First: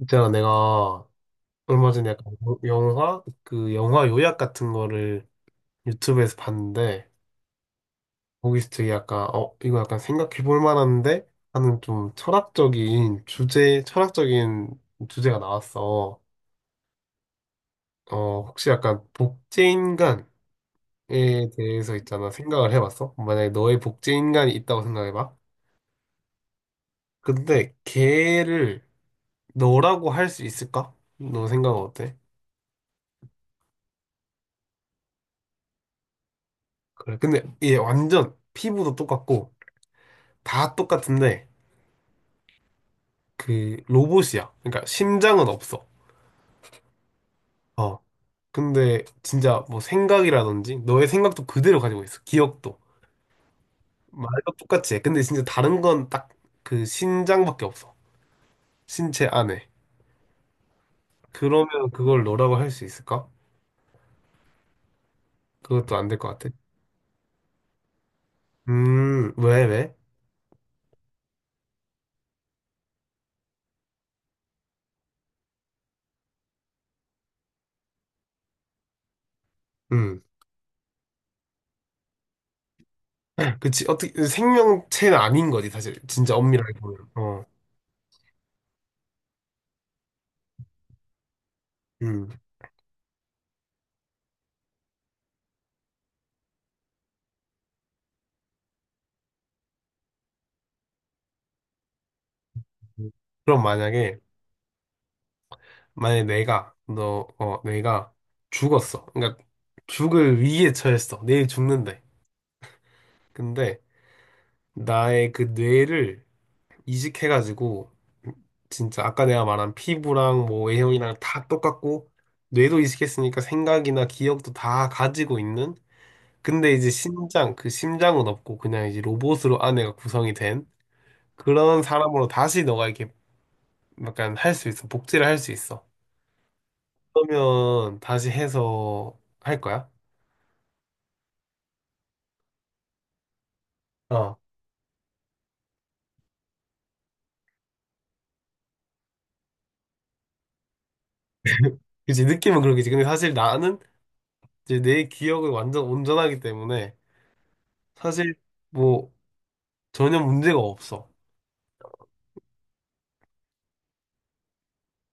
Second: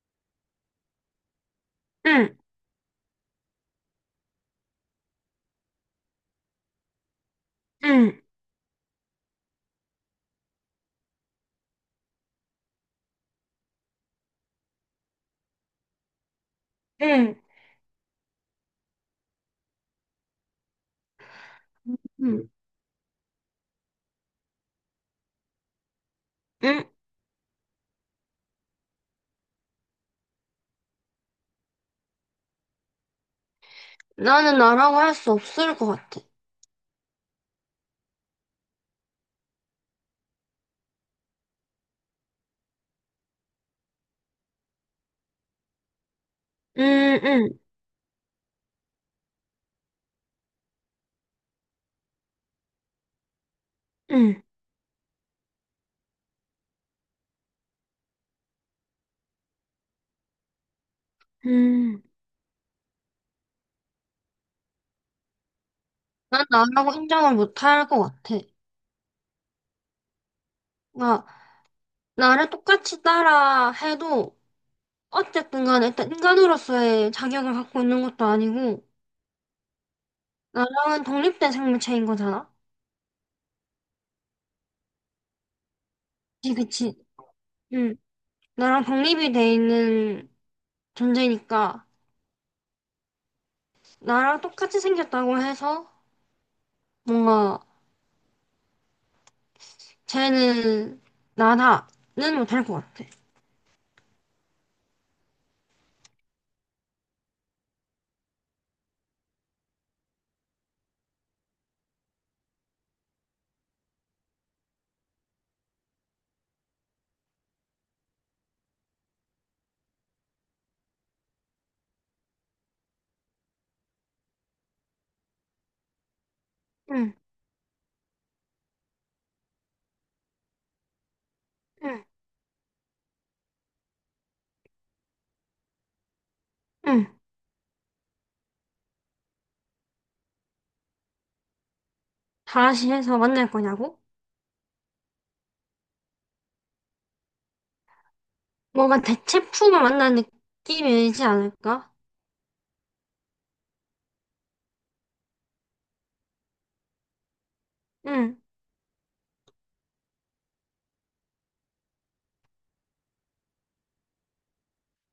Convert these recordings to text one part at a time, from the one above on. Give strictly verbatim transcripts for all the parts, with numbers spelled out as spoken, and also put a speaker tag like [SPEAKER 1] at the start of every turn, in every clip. [SPEAKER 1] 있잖아, 내가 얼마 전에 약간
[SPEAKER 2] 응,
[SPEAKER 1] 여- 영화, 그 영화 요약 같은 거를 유튜브에서 봤는데,
[SPEAKER 2] 응,
[SPEAKER 1] 거기서 되게 약간, 어, 이거 약간 생각해 볼 만한데? 하는 좀 철학적인 주제, 철학적인 주제가 나왔어.
[SPEAKER 2] 응,
[SPEAKER 1] 어, 혹시 약간 복제인간에 대해서 있잖아,
[SPEAKER 2] 응,
[SPEAKER 1] 생각을 해봤어? 만약에 너의 복제인간이 있다고 생각해봐.
[SPEAKER 2] 응.
[SPEAKER 1] 근데 걔를 너라고 할 수 있을까? 너 생각은 어때?
[SPEAKER 2] 나는 나라고 할 수 없을 것 같아.
[SPEAKER 1] 그래. 근데 얘 완전 피부도 똑같고, 다 똑같은데 그 로봇이야. 그러니까 심장은 없어.
[SPEAKER 2] 응, 응,
[SPEAKER 1] 어. 근데 진짜 뭐 생각이라든지 너의 생각도 그대로 가지고 있어. 기억도.
[SPEAKER 2] 응,
[SPEAKER 1] 말도 똑같이 해. 근데 진짜 다른 건 딱 그 심장밖에 없어. 신체 안에. 그러면
[SPEAKER 2] 응.
[SPEAKER 1] 그걸 너라고 할 수 있을까? 그것도 안 될 것
[SPEAKER 2] 난
[SPEAKER 1] 같아.
[SPEAKER 2] 나라고 인정을 못할 것 같아.
[SPEAKER 1] 음, 왜, 왜?
[SPEAKER 2] 나, 나를 똑같이 따라 해도 어쨌든 간에 일단 인간으로서의 자격을 갖고 있는 것도 아니고
[SPEAKER 1] 음.
[SPEAKER 2] 나랑은 독립된 생물체인 거잖아.
[SPEAKER 1] 그치. 어떻게, 생명체는 아닌 거지, 사실. 진짜
[SPEAKER 2] 그치,
[SPEAKER 1] 엄밀하게 보면.
[SPEAKER 2] 그치.
[SPEAKER 1] 어.
[SPEAKER 2] 응. 나랑 독립이 돼 있는 존재니까
[SPEAKER 1] 음.
[SPEAKER 2] 나랑 똑같이 생겼다고 해서 뭔가 쟤는 나라는 못할 것 같아.
[SPEAKER 1] 그럼 만약에 만약에 내가 너 어 내가 죽었어. 그러니까 죽을 위기에 처했어. 내일 죽는데. 근데 나의 그 뇌를 이식해가지고 진짜 아까 내가 말한 피부랑 뭐 외형이랑 다 똑같고 뇌도 이식했으니까 생각이나 기억도 다 가지고 있는 근데 이제
[SPEAKER 2] 응,
[SPEAKER 1] 심장 그 심장은 없고 그냥 이제 로봇으로 아내가 구성이 된 그런
[SPEAKER 2] 응,
[SPEAKER 1] 사람으로 다시 너가 이렇게 약간 할 수 있어 복제를 할 수 있어
[SPEAKER 2] 응.
[SPEAKER 1] 그러면 다시 해서 할 거야?
[SPEAKER 2] 다시 해서 만날 거냐고?
[SPEAKER 1] 어,
[SPEAKER 2] 뭔가 대체품을 만난 느낌이지 않을까?
[SPEAKER 1] 그치, 느낌은 그렇겠지. 근데 사실 나는 이제 내 기억은 완전 온전하기 때문에 사실
[SPEAKER 2] 응.
[SPEAKER 1] 뭐 전혀 문제가 없어.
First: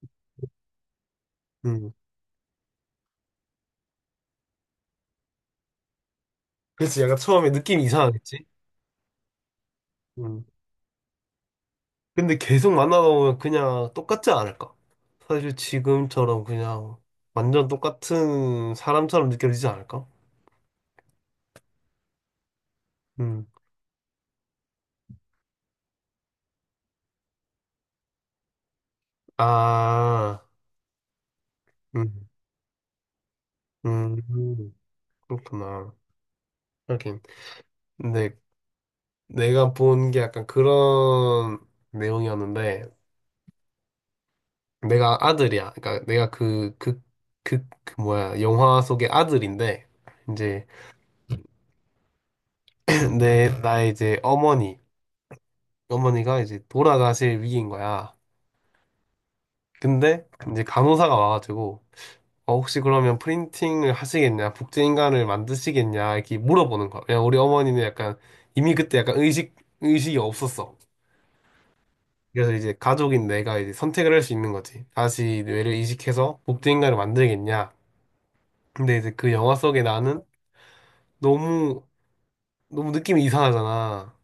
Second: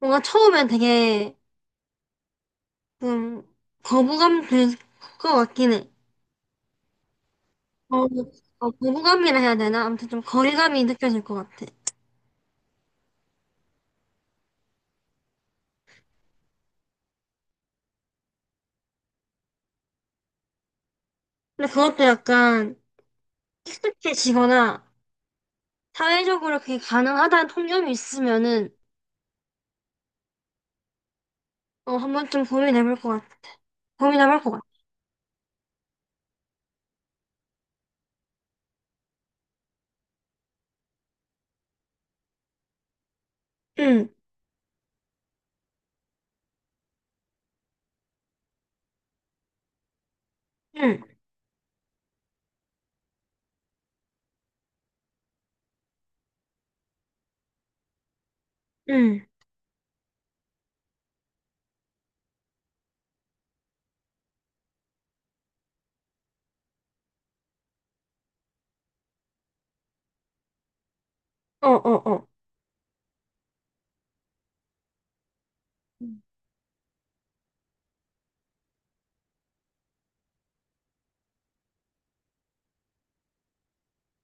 [SPEAKER 2] 뭔가 처음엔 되게
[SPEAKER 1] 음.
[SPEAKER 2] 좀 거부감 들 것 같긴 해.
[SPEAKER 1] 그치, 약간 처음에 느낌이
[SPEAKER 2] 어,
[SPEAKER 1] 이상하겠지?
[SPEAKER 2] 어, 거부감이라 해야 되나? 아무튼 좀
[SPEAKER 1] 음.
[SPEAKER 2] 거리감이 느껴질 것 같아.
[SPEAKER 1] 근데 계속 만나다 보면 그냥 똑같지 않을까? 사실 지금처럼 그냥 완전 똑같은 사람처럼 느껴지지 않을까?
[SPEAKER 2] 근데 그것도 약간
[SPEAKER 1] 음.
[SPEAKER 2] 익숙해지거나 사회적으로 그게 가능하다는 통념이 있으면은
[SPEAKER 1] 아,
[SPEAKER 2] 어, 한
[SPEAKER 1] 음,
[SPEAKER 2] 번쯤 고민해볼 것 같아.
[SPEAKER 1] 음,
[SPEAKER 2] 고민해볼 것 같아.
[SPEAKER 1] 그렇구나. 하긴. 근데 내가 본 게 약간 그런 내용이었는데
[SPEAKER 2] 응,
[SPEAKER 1] 내가 아들이야. 그러니까 내가 그, 그, 그, 그 뭐야, 영화 속의 아들인데, 이제
[SPEAKER 2] 응.
[SPEAKER 1] 내, 나의 이제 어머니, 어머니가 이제 돌아가실 위기인 거야.
[SPEAKER 2] 응,
[SPEAKER 1] 근데 이제 간호사가 와가지고, 어, 혹시 그러면 프린팅을 하시겠냐? 복제인간을 만드시겠냐? 이렇게 물어보는 거야. 왜냐 우리 어머니는 약간, 이미 그때 약간 의식, 의식이 없었어.
[SPEAKER 2] 어, 어, 어,
[SPEAKER 1] 그래서 이제 가족인 내가 이제 선택을 할 수 있는 거지. 다시 뇌를 이식해서 복제인간을 만들겠냐? 근데 이제 그 영화 속에 나는 너무 너무 느낌이 이상하잖아.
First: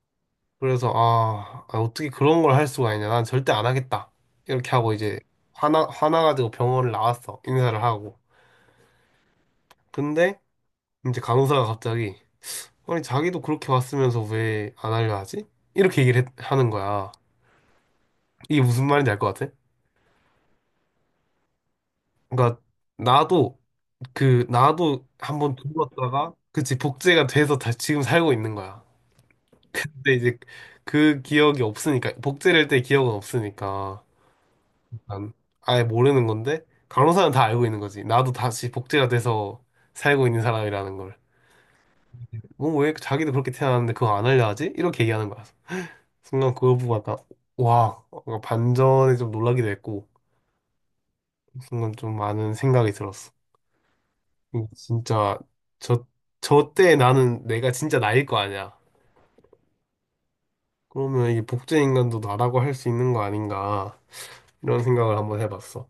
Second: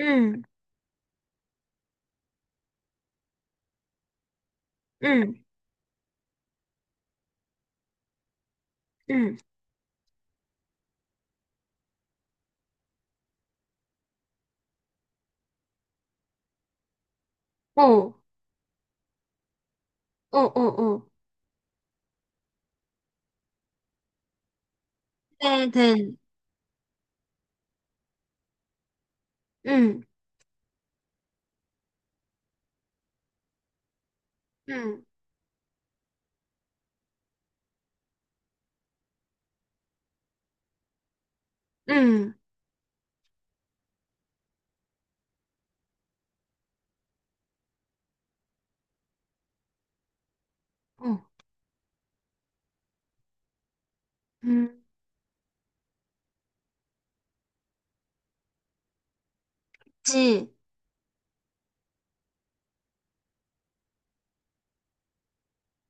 [SPEAKER 2] 응,
[SPEAKER 1] 그래서 아, 아, 어떻게 그런 걸 할 수가 있냐. 난 절대 안 하겠다. 이렇게 하고 이제
[SPEAKER 2] 응,
[SPEAKER 1] 화나 화나가지고 병원을 나왔어. 인사를 하고.
[SPEAKER 2] 응,
[SPEAKER 1] 근데 이제 간호사가 갑자기 아니 자기도 그렇게 왔으면서 왜 안 하려 하지? 이렇게 얘기를 했- 하는 거야.
[SPEAKER 2] 어, 어,
[SPEAKER 1] 이게 무슨 말인지 알 것 같아?
[SPEAKER 2] 어, 어,
[SPEAKER 1] 그러니까 나도 그 나도 한번
[SPEAKER 2] 네, 된,
[SPEAKER 1] 죽었다가 그치 복제가 돼서 다 지금 살고 있는 거야.
[SPEAKER 2] 응,
[SPEAKER 1] 근데 이제 그 기억이 없으니까 복제를 할 때 기억은 없으니까.
[SPEAKER 2] 응,
[SPEAKER 1] 난 아예 모르는 건데 간호사는 다 알고 있는 거지. 나도 다시 복제가 돼서 살고 있는 사람이라는 걸.
[SPEAKER 2] 응,
[SPEAKER 1] 뭐 왜 자기도 그렇게 태어났는데 그거 안 알려하지? 이렇게 얘기하는 거야. 순간 그거 보고 약간 와 뭔가 반전에 좀 놀라기도 했고
[SPEAKER 2] 어,
[SPEAKER 1] 순간 좀 많은 생각이 들었어. 이게
[SPEAKER 2] 응,
[SPEAKER 1] 진짜 저 저 때 나는 내가 진짜 나일 거 아니야.
[SPEAKER 2] 그치.
[SPEAKER 1] 그러면 이게 복제 인간도 나라고 할 수 있는 거 아닌가 이런 생각을 한번 해봤어.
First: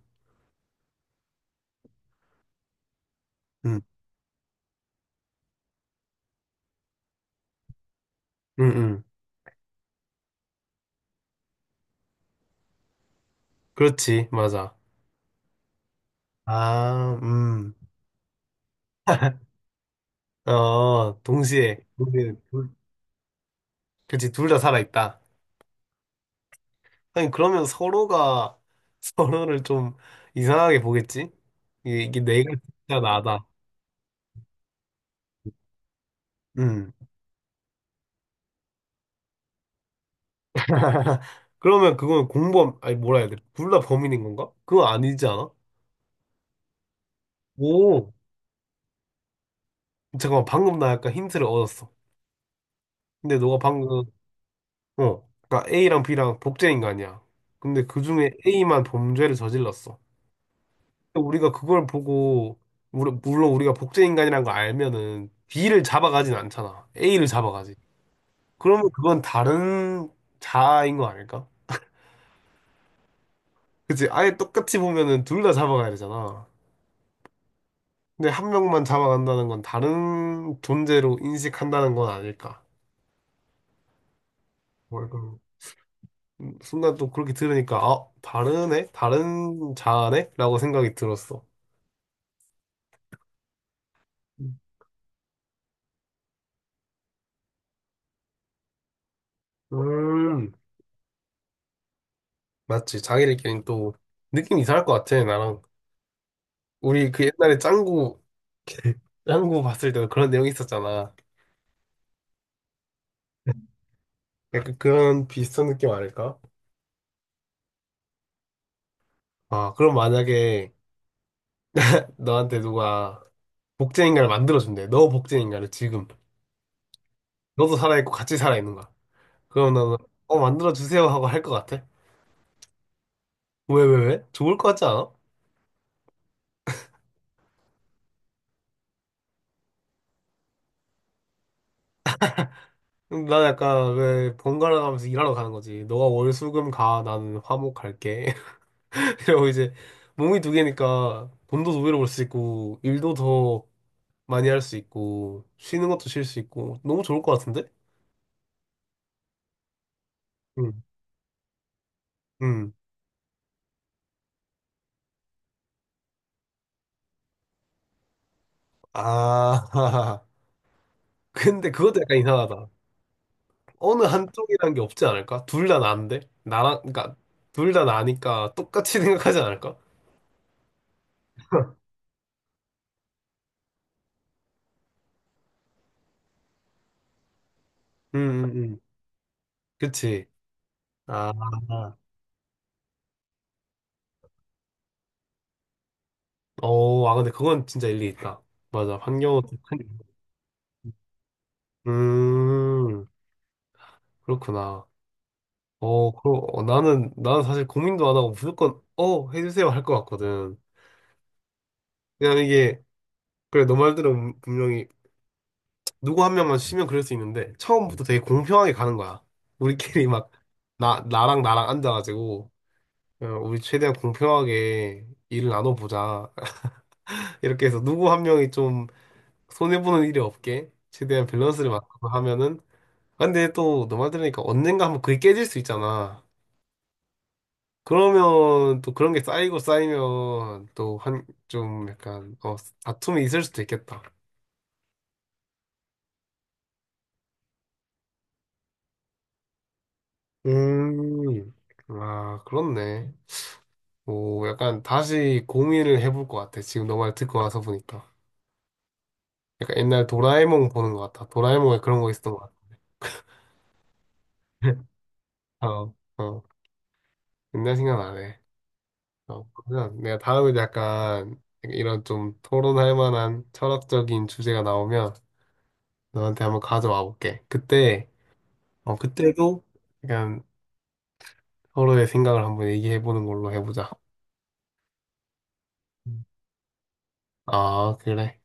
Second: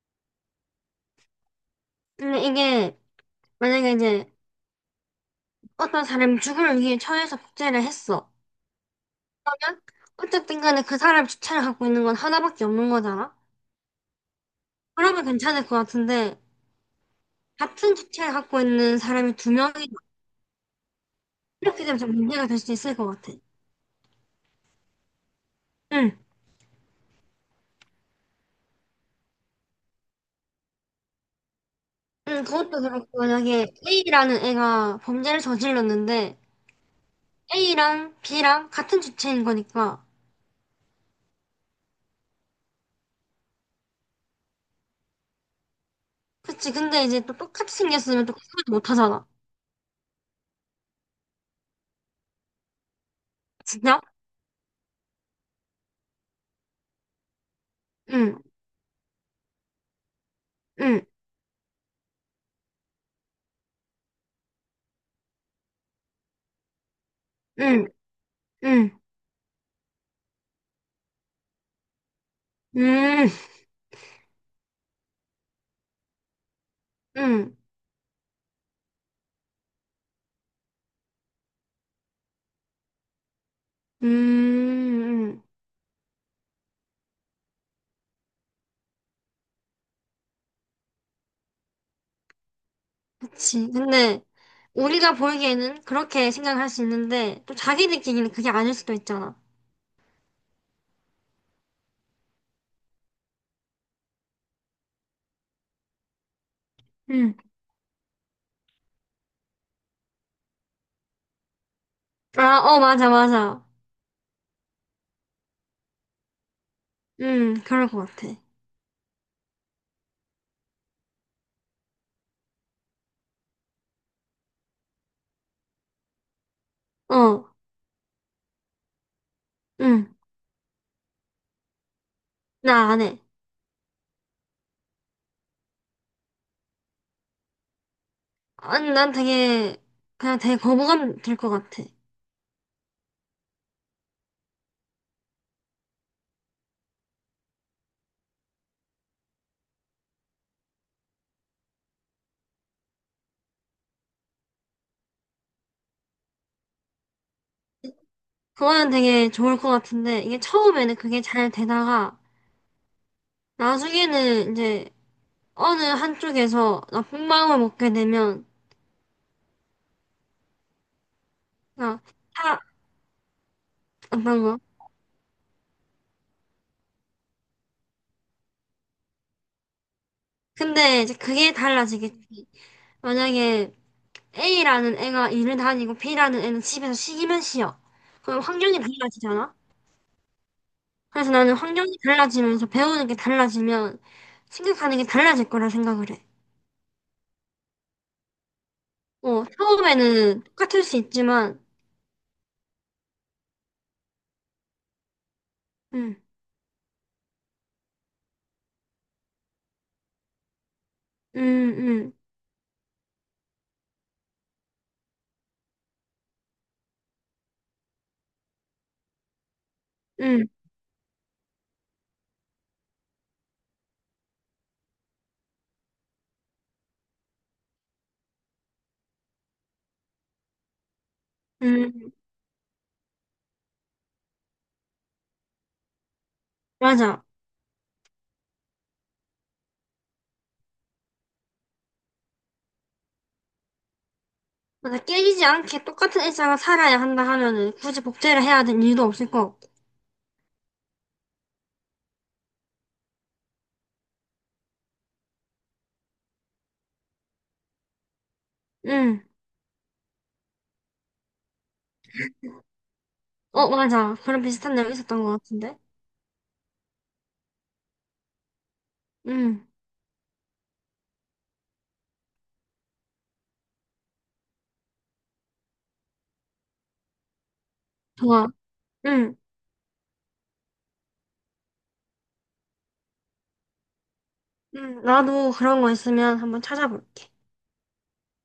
[SPEAKER 2] 근데 이게,
[SPEAKER 1] 응,
[SPEAKER 2] 만약에 이제, 어떤 사람이 죽음을 위해 처해서 복제를 했어.
[SPEAKER 1] 응, 응.
[SPEAKER 2] 그러면, 어쨌든 간에 그 사람 주체를 갖고 있는 건 하나밖에 없는 거잖아?
[SPEAKER 1] 그렇지, 맞아.
[SPEAKER 2] 그러면 괜찮을 것 같은데,
[SPEAKER 1] 아, 음.
[SPEAKER 2] 같은 주체를 갖고 있는 사람이 두 명이,
[SPEAKER 1] 어, 동시에,
[SPEAKER 2] 이렇게 되면 좀
[SPEAKER 1] 동시에
[SPEAKER 2] 문제가 될
[SPEAKER 1] 둘,
[SPEAKER 2] 수 있을 것 같아.
[SPEAKER 1] 그치, 둘 다 살아있다.
[SPEAKER 2] 응,
[SPEAKER 1] 아니, 그러면 서로가 서로를 좀 이상하게 보겠지? 이게, 이게
[SPEAKER 2] 응,
[SPEAKER 1] 내가
[SPEAKER 2] 그것도
[SPEAKER 1] 진짜
[SPEAKER 2] 그렇고,
[SPEAKER 1] 나다.
[SPEAKER 2] 만약에 에이라는 애가 범죄를 저질렀는데,
[SPEAKER 1] 음.
[SPEAKER 2] 에이랑 비랑 같은 주체인 거니까.
[SPEAKER 1] 그러면 그건 공범, 아니, 뭐라 해야 돼? 둘 다 범인인 건가? 그건 아니지 않아?
[SPEAKER 2] 그치. 근데 이제 또 똑같이
[SPEAKER 1] 오,
[SPEAKER 2] 생겼으면 또 구분 못 하잖아.
[SPEAKER 1] 잠깐만, 방금 나 약간 힌트를 얻었어. 근데 너가
[SPEAKER 2] 진짜?
[SPEAKER 1] 방금, 어, 그러니까 A랑 B랑 복제인 거 아니야? 근데 그 중에
[SPEAKER 2] 응,
[SPEAKER 1] A만 범죄를 저질렀어.
[SPEAKER 2] 응,
[SPEAKER 1] 우리가 그걸 보고 우리- 물론 우리가 복제 인간이라는 걸 알면은 B를 잡아가진 않잖아. A를 잡아가지.
[SPEAKER 2] 응,
[SPEAKER 1] 그러면
[SPEAKER 2] 응,
[SPEAKER 1] 그건 다른 자아인 거 아닐까?
[SPEAKER 2] 응,
[SPEAKER 1] 그치? 아예 똑같이 보면은 둘 다 잡아가야 되잖아.
[SPEAKER 2] 응,
[SPEAKER 1] 근데 한 명만 잡아간다는 건 다른 존재로 인식한다는 건 아닐까?
[SPEAKER 2] 응,
[SPEAKER 1] 뭘 그
[SPEAKER 2] 응.
[SPEAKER 1] 음, 순간 또 그렇게 들으니까 아 다르네? 다른 자아네? 라고 생각이 들었어.
[SPEAKER 2] 그치. 근데 우리가 보기에는 그렇게 생각할 수 있는데 또 자기들끼리는 그게 아닐 수도 있잖아.
[SPEAKER 1] 음 맞지 자기들끼리 또 느낌 이상할 것 같아 나랑 우리 그
[SPEAKER 2] 응.
[SPEAKER 1] 옛날에 짱구 짱구 봤을 때도 그런 내용이 있었잖아.
[SPEAKER 2] 아, 어, 맞아, 맞아.
[SPEAKER 1] 약간 그런 비슷한 느낌 아닐까?
[SPEAKER 2] 응, 그럴 것 같아.
[SPEAKER 1] 아, 그럼 만약에 너한테 누가 복제인간을 만들어준대. 너 복제인간을 지금.
[SPEAKER 2] 어,
[SPEAKER 1] 너도 살아있고 같이 살아있는 거야. 그럼 너는,
[SPEAKER 2] 응.
[SPEAKER 1] 어, 만들어주세요 하고 할 것 같아?
[SPEAKER 2] 나 안 해.
[SPEAKER 1] 왜, 왜, 왜? 좋을 것 같지 않아?
[SPEAKER 2] 아니, 난 되게, 그냥 되게 거부감 들 것 같아.
[SPEAKER 1] 음, 난 약간 왜 번갈아 가면서 일하러 가는 거지. 너가 월, 수, 금 가. 나는 화목 갈게. 이러고 이제 몸이 두 개니까 돈도 두 배로 벌 수 있고, 일도 더 많이 할 수 있고, 쉬는 것도 쉴 수 있고, 너무 좋을 것 같은데?
[SPEAKER 2] 그거는 되게 좋을 것 같은데, 이게
[SPEAKER 1] 응.
[SPEAKER 2] 처음에는 그게 잘 되다가,
[SPEAKER 1] 음.
[SPEAKER 2] 나중에는 이제 어느 한쪽에서 나쁜 마음을 먹게 되면,
[SPEAKER 1] 아, 근데 그것도
[SPEAKER 2] 그냥
[SPEAKER 1] 약간
[SPEAKER 2] 다,
[SPEAKER 1] 이상하다. 어느
[SPEAKER 2] 어떤 거.
[SPEAKER 1] 한쪽이란 게 없지 않을까? 둘 다 나인데? 나랑, 그러니까, 둘 다 나니까 똑같이 생각하지 않을까?
[SPEAKER 2] 근데 이제 그게 달라지겠지. 만약에 A라는 애가 일을 다니고 비라는 애는 집에서 쉬기만 쉬어. 그럼
[SPEAKER 1] 음, 음,
[SPEAKER 2] 환경이
[SPEAKER 1] 음.
[SPEAKER 2] 달라지잖아?
[SPEAKER 1] 그치.
[SPEAKER 2] 그래서
[SPEAKER 1] 아,
[SPEAKER 2] 나는 환경이 달라지면서 배우는 게 달라지면 생각하는 게 달라질 거라 생각을 해.
[SPEAKER 1] 어, 아, 근데 그건 진짜 일리 있다. 맞아. 환경은
[SPEAKER 2] 어,
[SPEAKER 1] 또 큰,
[SPEAKER 2] 처음에는 똑같을 수 있지만,
[SPEAKER 1] 음, 그렇구나. 어,
[SPEAKER 2] 음,
[SPEAKER 1] 그럼, 어, 나는, 나는 사실 고민도 안 하고 무조건, 어, 해주세요 할 것 같거든.
[SPEAKER 2] 음, 음,
[SPEAKER 1] 그냥 이게, 그래, 너 말대로 분명히 누구 한 명만 쉬면 그럴 수 있는데 처음부터 되게 공평하게 가는 거야. 우리끼리 막
[SPEAKER 2] 음.
[SPEAKER 1] 나, 나랑 나랑 앉아가지고 어, 우리 최대한 공평하게 일을 나눠보자. 이렇게 해서 누구 한 명이 좀 손해보는 일이 없게 최대한 밸런스를
[SPEAKER 2] 음.
[SPEAKER 1] 맞춰서
[SPEAKER 2] 음.
[SPEAKER 1] 하면은 아, 근데 또 너 말 들으니까 언젠가 한번 그게 깨질 수 있잖아.
[SPEAKER 2] 맞아.
[SPEAKER 1] 그러면 또 그런 게 쌓이고 쌓이면 또 한 좀 약간 어 다툼이 있을 수도 있겠다.
[SPEAKER 2] 맞아. 깨지지 않게 똑같은 일상을 살아야 한다 하면은 굳이 복제를 해야 될 이유도 없을 것 같고.
[SPEAKER 1] 음, 아 그렇네. 오, 약간 다시 고민을 해볼 것 같아. 지금 너 말 듣고 와서 보니까.
[SPEAKER 2] 응.
[SPEAKER 1] 약간 옛날 도라에몽 보는 것 같아. 도라에몽에 그런 거 있었던 것 같아.
[SPEAKER 2] 어, 맞아. 그런 비슷한 내용 있었던 것 같은데?
[SPEAKER 1] 어, 어. 옛날 생각나네. 어,
[SPEAKER 2] 응.
[SPEAKER 1] 그러면 내가 다음에 약간 이런 좀 토론할 만한 철학적인 주제가 나오면 너한테 한번 가져와 볼게. 그때,
[SPEAKER 2] 좋아.
[SPEAKER 1] 어,
[SPEAKER 2] 응.
[SPEAKER 1] 그때도 약간 서로의 생각을 한번 얘기해 보는 걸로 해보자.
[SPEAKER 2] 응. 나도 그런 거
[SPEAKER 1] 음.
[SPEAKER 2] 있으면 한번 찾아볼게.
[SPEAKER 1] 아, 그래.